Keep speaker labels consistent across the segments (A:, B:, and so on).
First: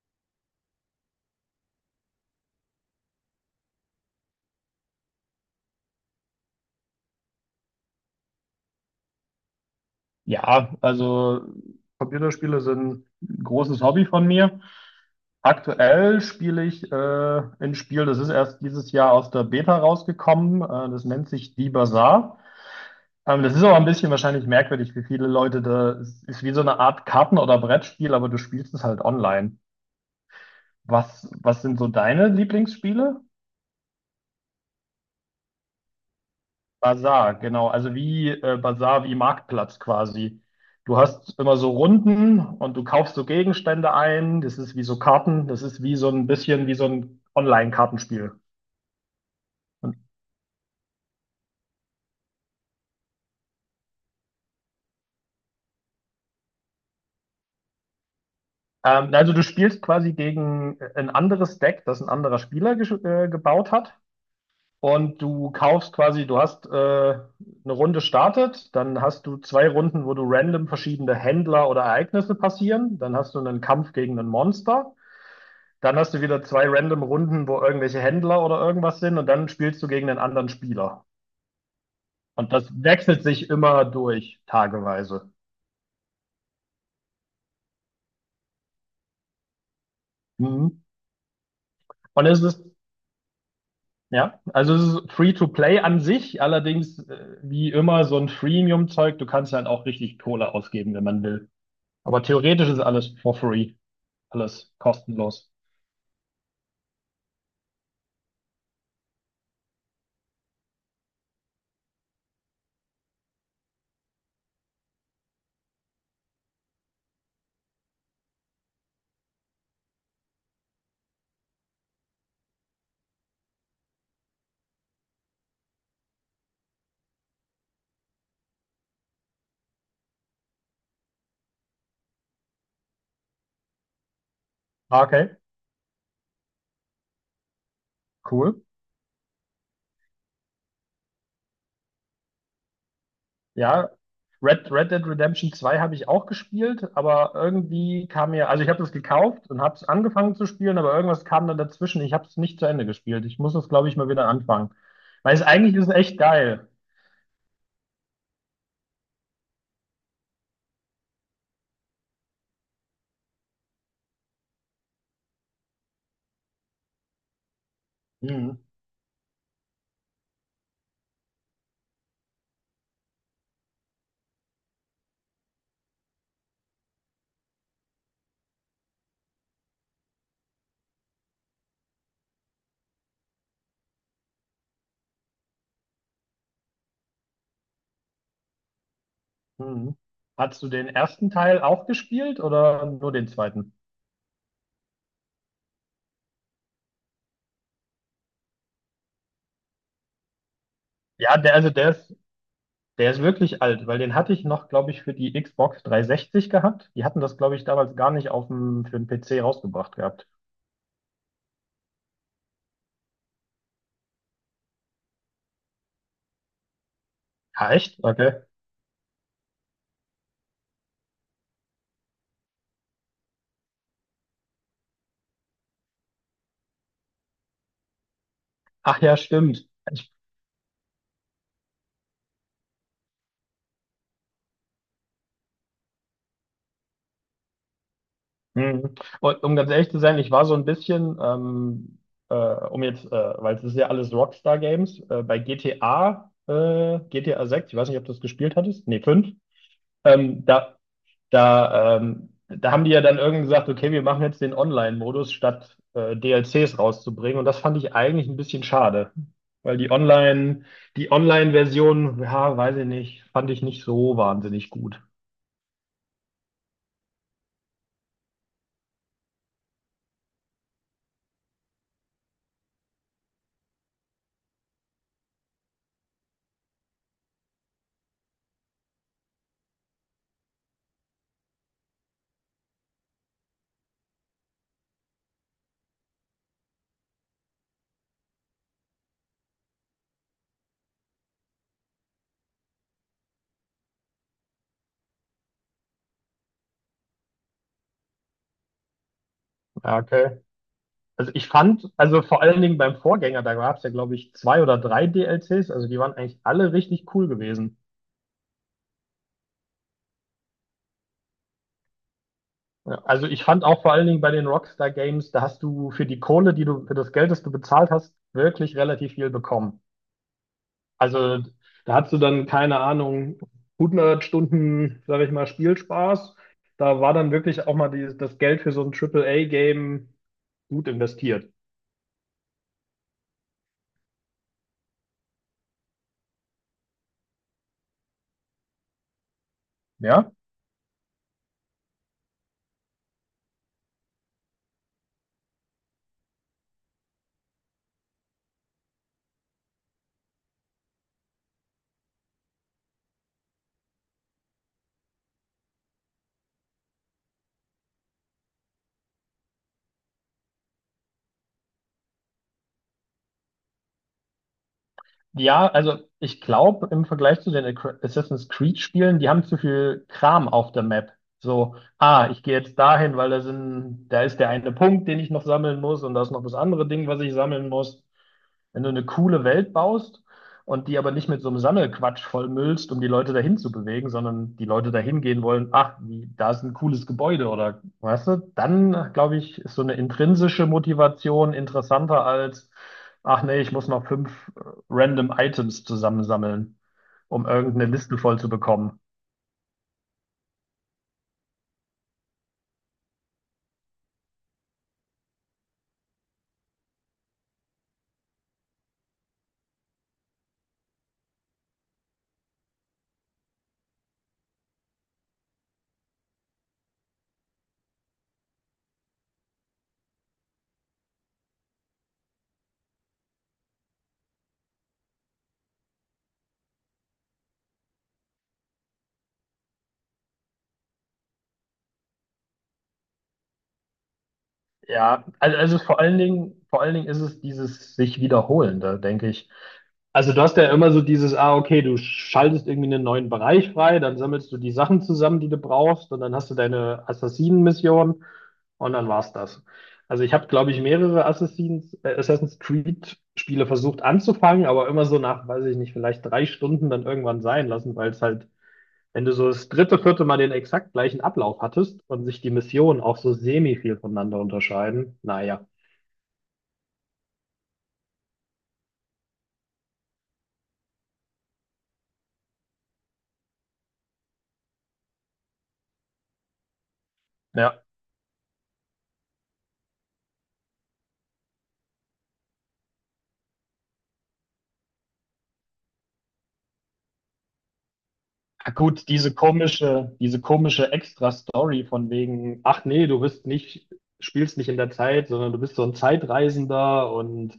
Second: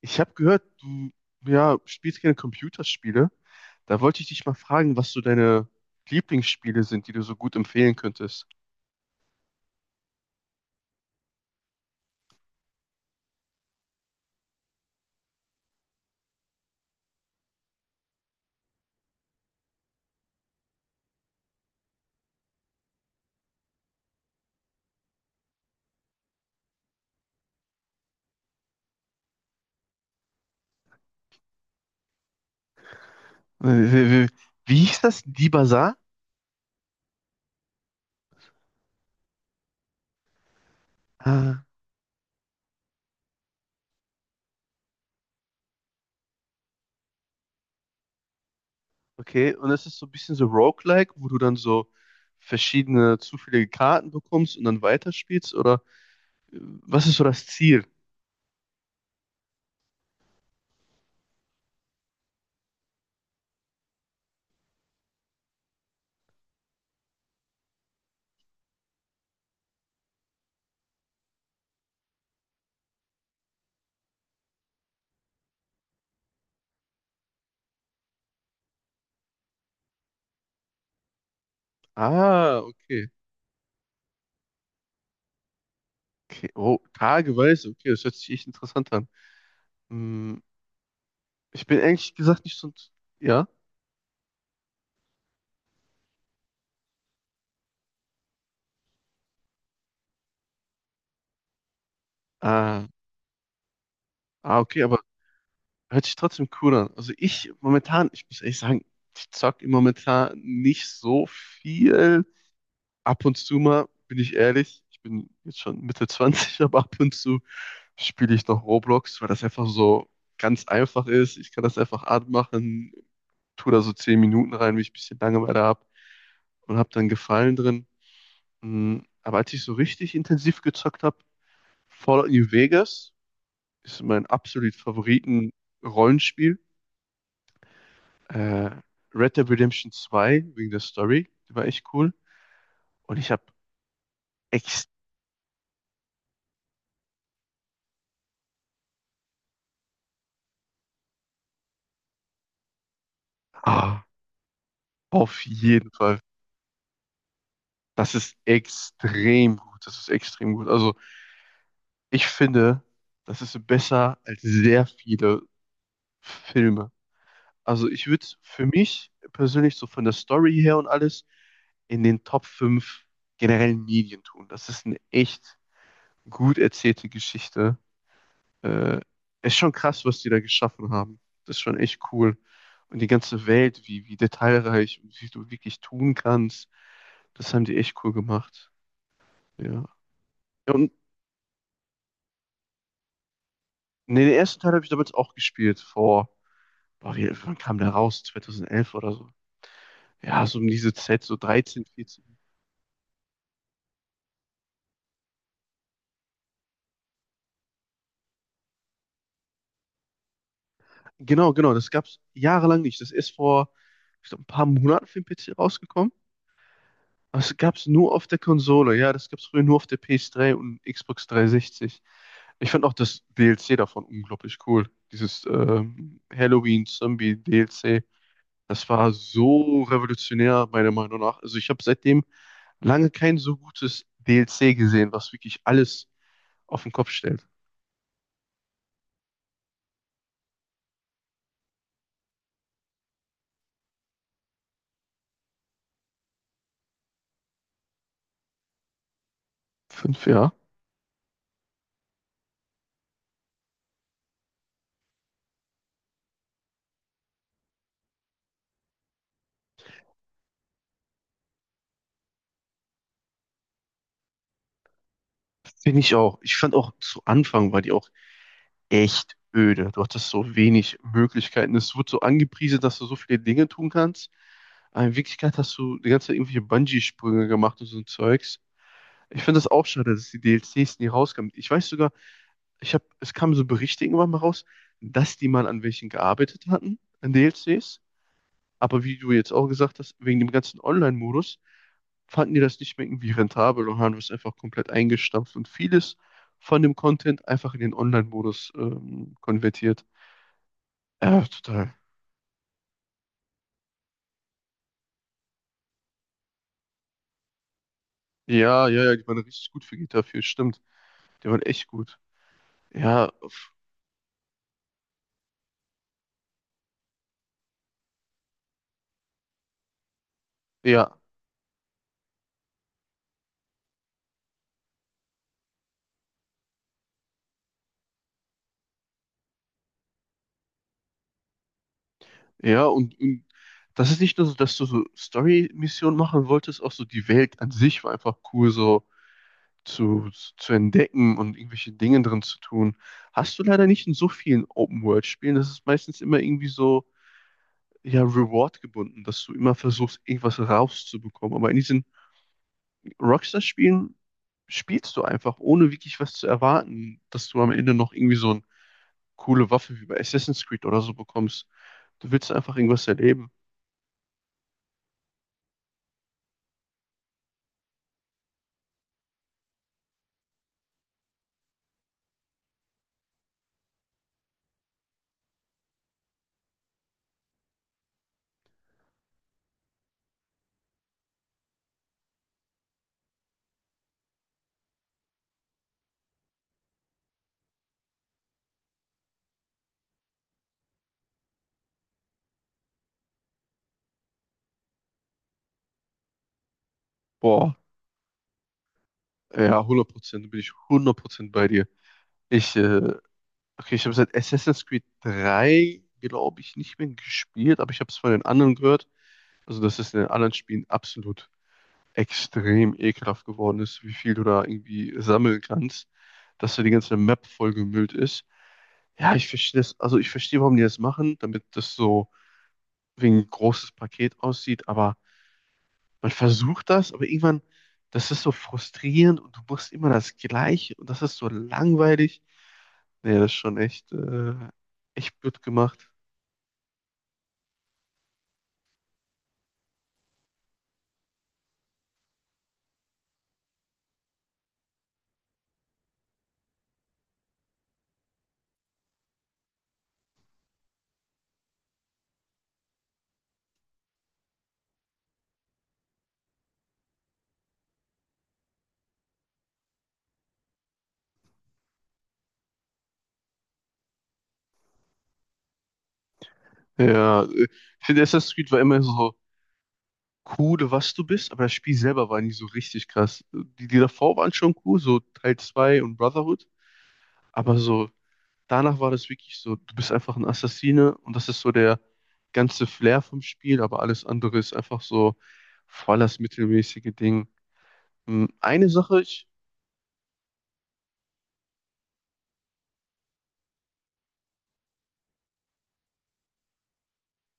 A: Ich habe gehört, du ja, spielst gerne Computerspiele. Da wollte ich dich mal fragen, was so deine Lieblingsspiele sind, die du so gut empfehlen könntest.
B: Ja, also Computerspiele sind ein großes Hobby von mir. Aktuell spiele ich ein Spiel, das ist erst dieses Jahr aus der Beta rausgekommen. Das nennt sich Die Bazaar. Das ist aber ein bisschen wahrscheinlich merkwürdig für viele Leute. Das ist wie so eine Art Karten- oder Brettspiel, aber du spielst es halt online. Was sind so deine Lieblingsspiele?
A: Äh, Wie, wie, wie hieß das? Die Bazaar?
B: Basar, genau. Also wie Basar, wie Marktplatz quasi. Du hast immer
A: Ah,
B: so Runden und du kaufst so Gegenstände ein. Das ist wie so Karten. Das ist wie so ein bisschen wie so ein Online-Kartenspiel.
A: okay. Und das
B: Und,
A: ist so ein bisschen so Roguelike, wo du dann so verschiedene zufällige Karten bekommst und dann weiterspielst? Oder was ist so das Ziel?
B: Also du spielst quasi gegen ein anderes Deck, das ein anderer Spieler gebaut hat. Und du kaufst quasi, du hast eine Runde startet, dann hast du zwei Runden, wo du random verschiedene Händler oder Ereignisse passieren. Dann hast du einen Kampf gegen ein Monster. Dann hast du wieder zwei random Runden, wo irgendwelche Händler oder irgendwas sind und dann spielst du gegen einen anderen Spieler. Und
A: Ah,
B: das
A: okay.
B: wechselt sich immer durch, tageweise.
A: Okay. Oh, tageweise. Okay, das hört sich echt interessant an. Hm,
B: Mhm.
A: ich bin ehrlich
B: Und es
A: gesagt nicht
B: ist,
A: so ein... Ja?
B: ja, also es ist Free-to-Play an sich, allerdings wie immer so ein Freemium-Zeug, du kannst dann auch richtig Kohle ausgeben, wenn man will. Aber theoretisch ist
A: Ah,
B: alles for free, alles
A: okay, aber
B: kostenlos.
A: hört sich trotzdem cool an. Also ich momentan, ich muss ehrlich sagen, ich zock im momentan nicht so viel. Ab und zu mal, bin ich ehrlich, ich bin jetzt schon Mitte 20, aber ab und zu spiele ich noch Roblox, weil das einfach so ganz einfach ist. Ich kann das einfach anmachen, tue da so 10 Minuten rein, wenn ich ein bisschen Langeweile habe und habe dann Gefallen drin. Mm, aber als ich so richtig intensiv gezockt habe, Fallout New Vegas ist mein absolut
B: Ah, okay,
A: Favoriten-Rollenspiel.
B: cool.
A: äh, Red Dead Redemption zwei wegen der Story. Die war echt cool. Und ich habe
B: Ja,
A: echt,
B: Red Dead Redemption zwei habe ich auch gespielt, aber irgendwie kam mir, also ich habe das gekauft und habe es angefangen zu spielen, aber irgendwas kam dann dazwischen. Ich habe es nicht zu Ende gespielt. Ich muss das, glaube ich,
A: ah,
B: mal wieder anfangen. Weil es
A: auf
B: eigentlich ist
A: jeden
B: es echt
A: Fall.
B: geil.
A: Das ist extrem gut. Das ist extrem gut. Also ich finde, das ist besser als sehr viele Filme. Also ich würde
B: Hm,
A: für mich persönlich so von der Story her und alles in den Top 5 generellen Medien tun. Das ist eine echt gut erzählte Geschichte Äh, Ist schon krass, was die da geschaffen haben. Das ist schon echt cool. Und die ganze Welt, wie detailreich und wie du wirklich tun kannst, das haben die echt cool gemacht. Ja.
B: hm. Hast du
A: Ja,
B: den
A: und
B: ersten Teil auch gespielt oder nur den zweiten?
A: nee, den ersten Teil habe ich damals auch gespielt, vor, wann kam der raus? 2011 oder so. Ja, so um diese Zeit, so
B: Ja,
A: 13 14.
B: der ist wirklich alt, weil den hatte ich noch, glaube ich, für die Xbox 360 gehabt. Die hatten das, glaube ich, damals gar nicht auf dem, für den PC rausgebracht gehabt.
A: Genau, genau, das gab es jahrelang nicht. Das ist vor, ich glaub, ein paar Monaten für den PC rausgekommen. Es
B: Ja,
A: gab's
B: echt?
A: nur auf
B: Okay.
A: der Konsole, ja, das gab's früher nur auf der PS3 und Xbox 360. Ich fand auch das DLC davon unglaublich cool. Dieses Halloween-Zombie-DLC. Das
B: Ach
A: war
B: ja, stimmt.
A: so revolutionär, meiner Meinung nach. Also ich habe seitdem lange kein so gutes DLC gesehen, was wirklich alles auf den Kopf stellt.
B: Mhm. Und um ganz ehrlich zu sein, ich war so ein bisschen, äh, weil es ist ja alles Rockstar Games, bei GTA, GTA 6, ich weiß nicht, ob du das gespielt hattest, nee, 5,
A: Fünf,
B: ähm,
A: ja.
B: da, da haben die ja dann irgendwie gesagt, okay, wir machen jetzt den Online-Modus, statt DLCs rauszubringen. Und das fand ich eigentlich ein bisschen schade, weil die Online-Version, ja, weiß ich nicht, fand ich nicht so wahnsinnig gut.
A: Finde ich auch. Ich fand auch zu Anfang war die auch echt öde. Du hattest so wenig Möglichkeiten. Es wird so angepriesen, dass du so viele Dinge tun kannst. Aber in Wirklichkeit hast du die ganze Zeit irgendwelche Bungee-Sprünge gemacht und so ein Zeugs. Ich finde das auch schade, dass die DLCs nie rauskamen. Ich weiß sogar, es kamen so Berichte irgendwann mal raus, dass die mal an welchen gearbeitet hatten, an DLCs. Aber wie du jetzt auch gesagt hast, wegen dem ganzen Online-Modus fanden die das nicht mehr irgendwie rentabel und haben das einfach komplett eingestampft und vieles von dem Content einfach in den Online-Modus
B: Ja,
A: konvertiert.
B: also
A: Ja,
B: ich
A: total.
B: fand, also vor allen Dingen beim Vorgänger, da gab es ja, glaube ich, zwei oder drei DLCs, also die waren eigentlich alle richtig cool gewesen.
A: Ja, ja, ja, die waren richtig gut für GTA 4, stimmt. Die waren echt gut.
B: Ja,
A: Ja,
B: also ich fand
A: f-
B: auch vor allen Dingen bei den Rockstar Games, da hast du für die Kohle, die du, für das Geld, das du bezahlt hast, wirklich relativ viel bekommen.
A: ja,
B: Also da hast du dann, keine Ahnung, hundert Stunden, sage ich mal, Spielspaß. Da war dann wirklich auch mal die, das Geld für so ein Triple A game gut investiert.
A: und das ist nicht nur so, dass du so Story-Missionen machen wolltest, auch so die Welt an sich war einfach cool, so zu,
B: Ja.
A: zu entdecken und irgendwelche Dinge drin zu tun. Hast du leider nicht in so vielen Open-World-Spielen. Das ist meistens immer irgendwie so, ja, Reward gebunden, dass du immer versuchst, irgendwas rauszubekommen. Aber in diesen Rockstar-Spielen spielst du einfach, ohne wirklich was zu erwarten, dass du am Ende noch irgendwie so eine coole Waffe wie bei Assassin's Creed oder so bekommst. Du willst einfach irgendwas erleben.
B: Ja, also ich glaube, im Vergleich zu den Assassin's Creed-Spielen, die haben zu viel Kram auf der Map. So, ah, ich gehe jetzt dahin, weil da sind, da ist der eine Punkt, den ich noch sammeln muss und da ist noch das andere Ding, was ich sammeln muss. Wenn du eine coole Welt baust und die aber nicht mit so einem Sammelquatsch vollmüllst, um die Leute dahin zu bewegen, sondern die Leute dahin gehen wollen, ach, wie, da ist ein cooles Gebäude oder weißt du, dann glaube ich, ist so eine intrinsische Motivation interessanter als, ach nee, ich muss noch fünf random Items zusammensammeln, um
A: Boah,
B: irgendeine Liste voll zu bekommen.
A: ja, 100%, bin ich 100% bei dir. Ich, äh, okay, ich habe seit Assassin's Creed 3 glaube ich, nicht mehr gespielt, aber ich habe es von den anderen gehört. Also, dass es in den anderen Spielen absolut extrem ekelhaft geworden ist, wie viel du da irgendwie sammeln kannst, dass da die ganze Map vollgemüllt ist. Ja, ich verstehe das. Also ich verstehe, warum die das machen, damit das so wie ein großes Paket aussieht. Aber man versucht das, aber irgendwann, das ist so frustrierend und du machst immer das Gleiche und das ist so langweilig. Nee, das ist schon
B: Ja,
A: echt blöd
B: also
A: gemacht.
B: vor allen Dingen ist es dieses sich wiederholende, denke ich. Also du hast ja immer so dieses, ah, okay, du schaltest irgendwie einen neuen Bereich frei, dann sammelst du die Sachen zusammen, die du brauchst, und dann hast du deine Assassinen-Mission und dann war's das. Also ich habe, glaube ich, mehrere Assassin's Creed-Spiele versucht anzufangen, aber immer so nach, weiß ich nicht, vielleicht drei Stunden dann irgendwann sein lassen, weil es halt wenn du so das dritte, vierte Mal den exakt gleichen Ablauf hattest und sich die Missionen auch so semi viel voneinander unterscheiden, naja.
A: Ja, äh, ich finde, Assassin's Creed war immer so cool, was du bist, aber das Spiel selber war nie so richtig krass. Die davor waren schon cool, so Teil 2 und Brotherhood, aber
B: Ja,
A: so danach war das wirklich so, du bist einfach ein Assassine und das ist so der ganze Flair vom Spiel, aber alles andere ist einfach so voll das mittelmäßige Ding. Hm, Eine
B: gut,
A: Sache, ich,
B: diese komische Extra-Story von wegen, ach nee, du bist nicht, spielst nicht in der Zeit, sondern du bist so ein Zeitreisender und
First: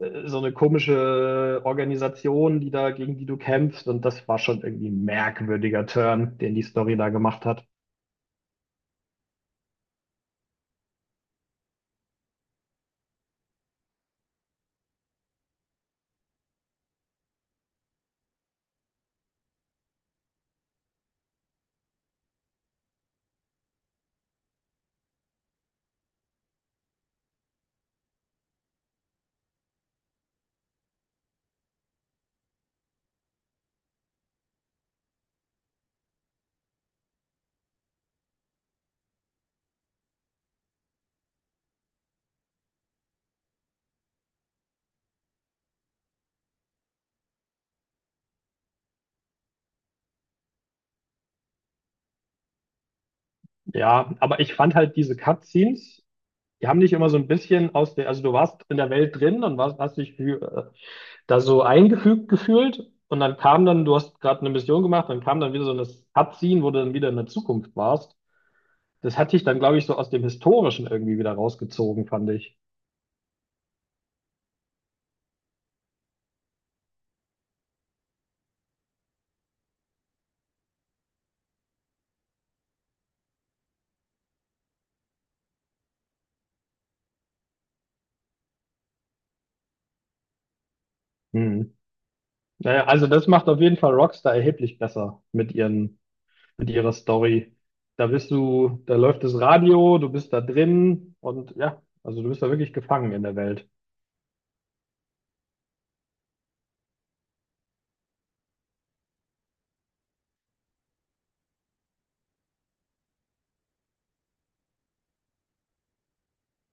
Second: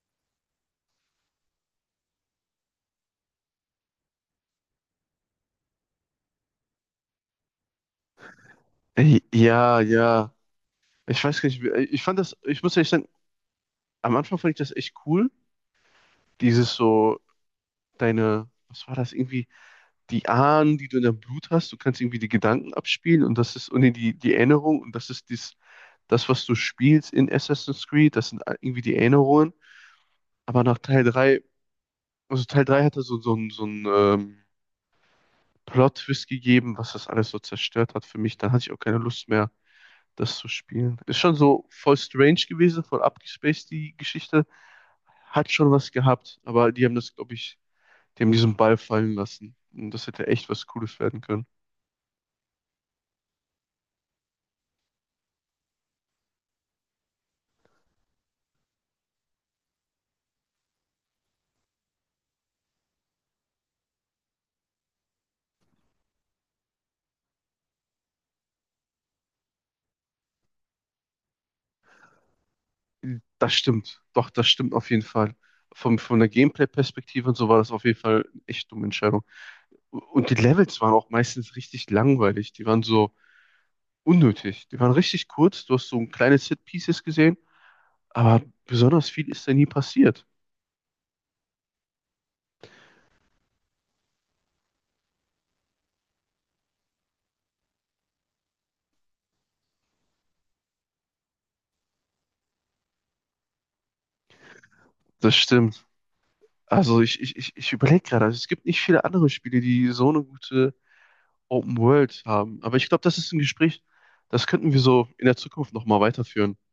B: so eine komische Organisation, die da, gegen die du kämpfst. Und das war schon irgendwie ein merkwürdiger Turn, den die Story da gemacht hat.
A: ja, ich weiß gar nicht, ich fand das, ich muss ehrlich sagen, am Anfang fand ich das echt cool, dieses so, deine, was war das, irgendwie die Ahnen, die du in deinem Blut hast, du kannst irgendwie die Gedanken abspielen und das ist, und nee, die Erinnerung und das ist dies, das, was du spielst in Assassin's Creed, das sind irgendwie die Erinnerungen. Aber nach Teil 3 also Teil 3 hatte so, so einen Plot-Twist gegeben, was das alles so zerstört hat für mich. Dann hatte ich auch keine Lust mehr, das zu spielen. Ist schon so voll strange gewesen, voll abgespaced, die Geschichte. Hat schon was gehabt, aber die haben das, glaube ich, die haben diesen Ball fallen lassen. Und das hätte echt was Cooles werden können.
B: Ja, aber ich fand halt diese Cutscenes. Die haben dich immer so ein bisschen aus der, also du warst in der Welt drin und warst, hast dich für, da so eingefügt gefühlt und dann kam dann, du hast gerade eine Mission gemacht, dann kam dann wieder so ein Abziehen, wo du dann wieder in der Zukunft warst. Das hat dich dann, glaube ich, so aus dem Historischen irgendwie wieder rausgezogen, fand ich.
A: Das stimmt. Doch, das stimmt auf jeden Fall. Von der Gameplay-Perspektive und so war das auf jeden Fall eine echt dumme Entscheidung. Und die Levels waren auch meistens richtig langweilig. Die waren so unnötig. Die waren richtig kurz. Du hast so ein kleines Set-Pieces gesehen, aber besonders viel ist da nie passiert.
B: Hm. Naja, also das macht auf jeden Fall Rockstar erheblich besser mit ihren, mit ihrer Story. Da bist du, da läuft das Radio, du bist da drin und ja, also du bist da wirklich gefangen in der Welt.
A: Das stimmt. Also ich überlege gerade, also es gibt nicht viele andere Spiele, die so eine gute Open World haben. Aber ich glaube, das ist ein Gespräch, das könnten wir so in der Zukunft nochmal weiterführen.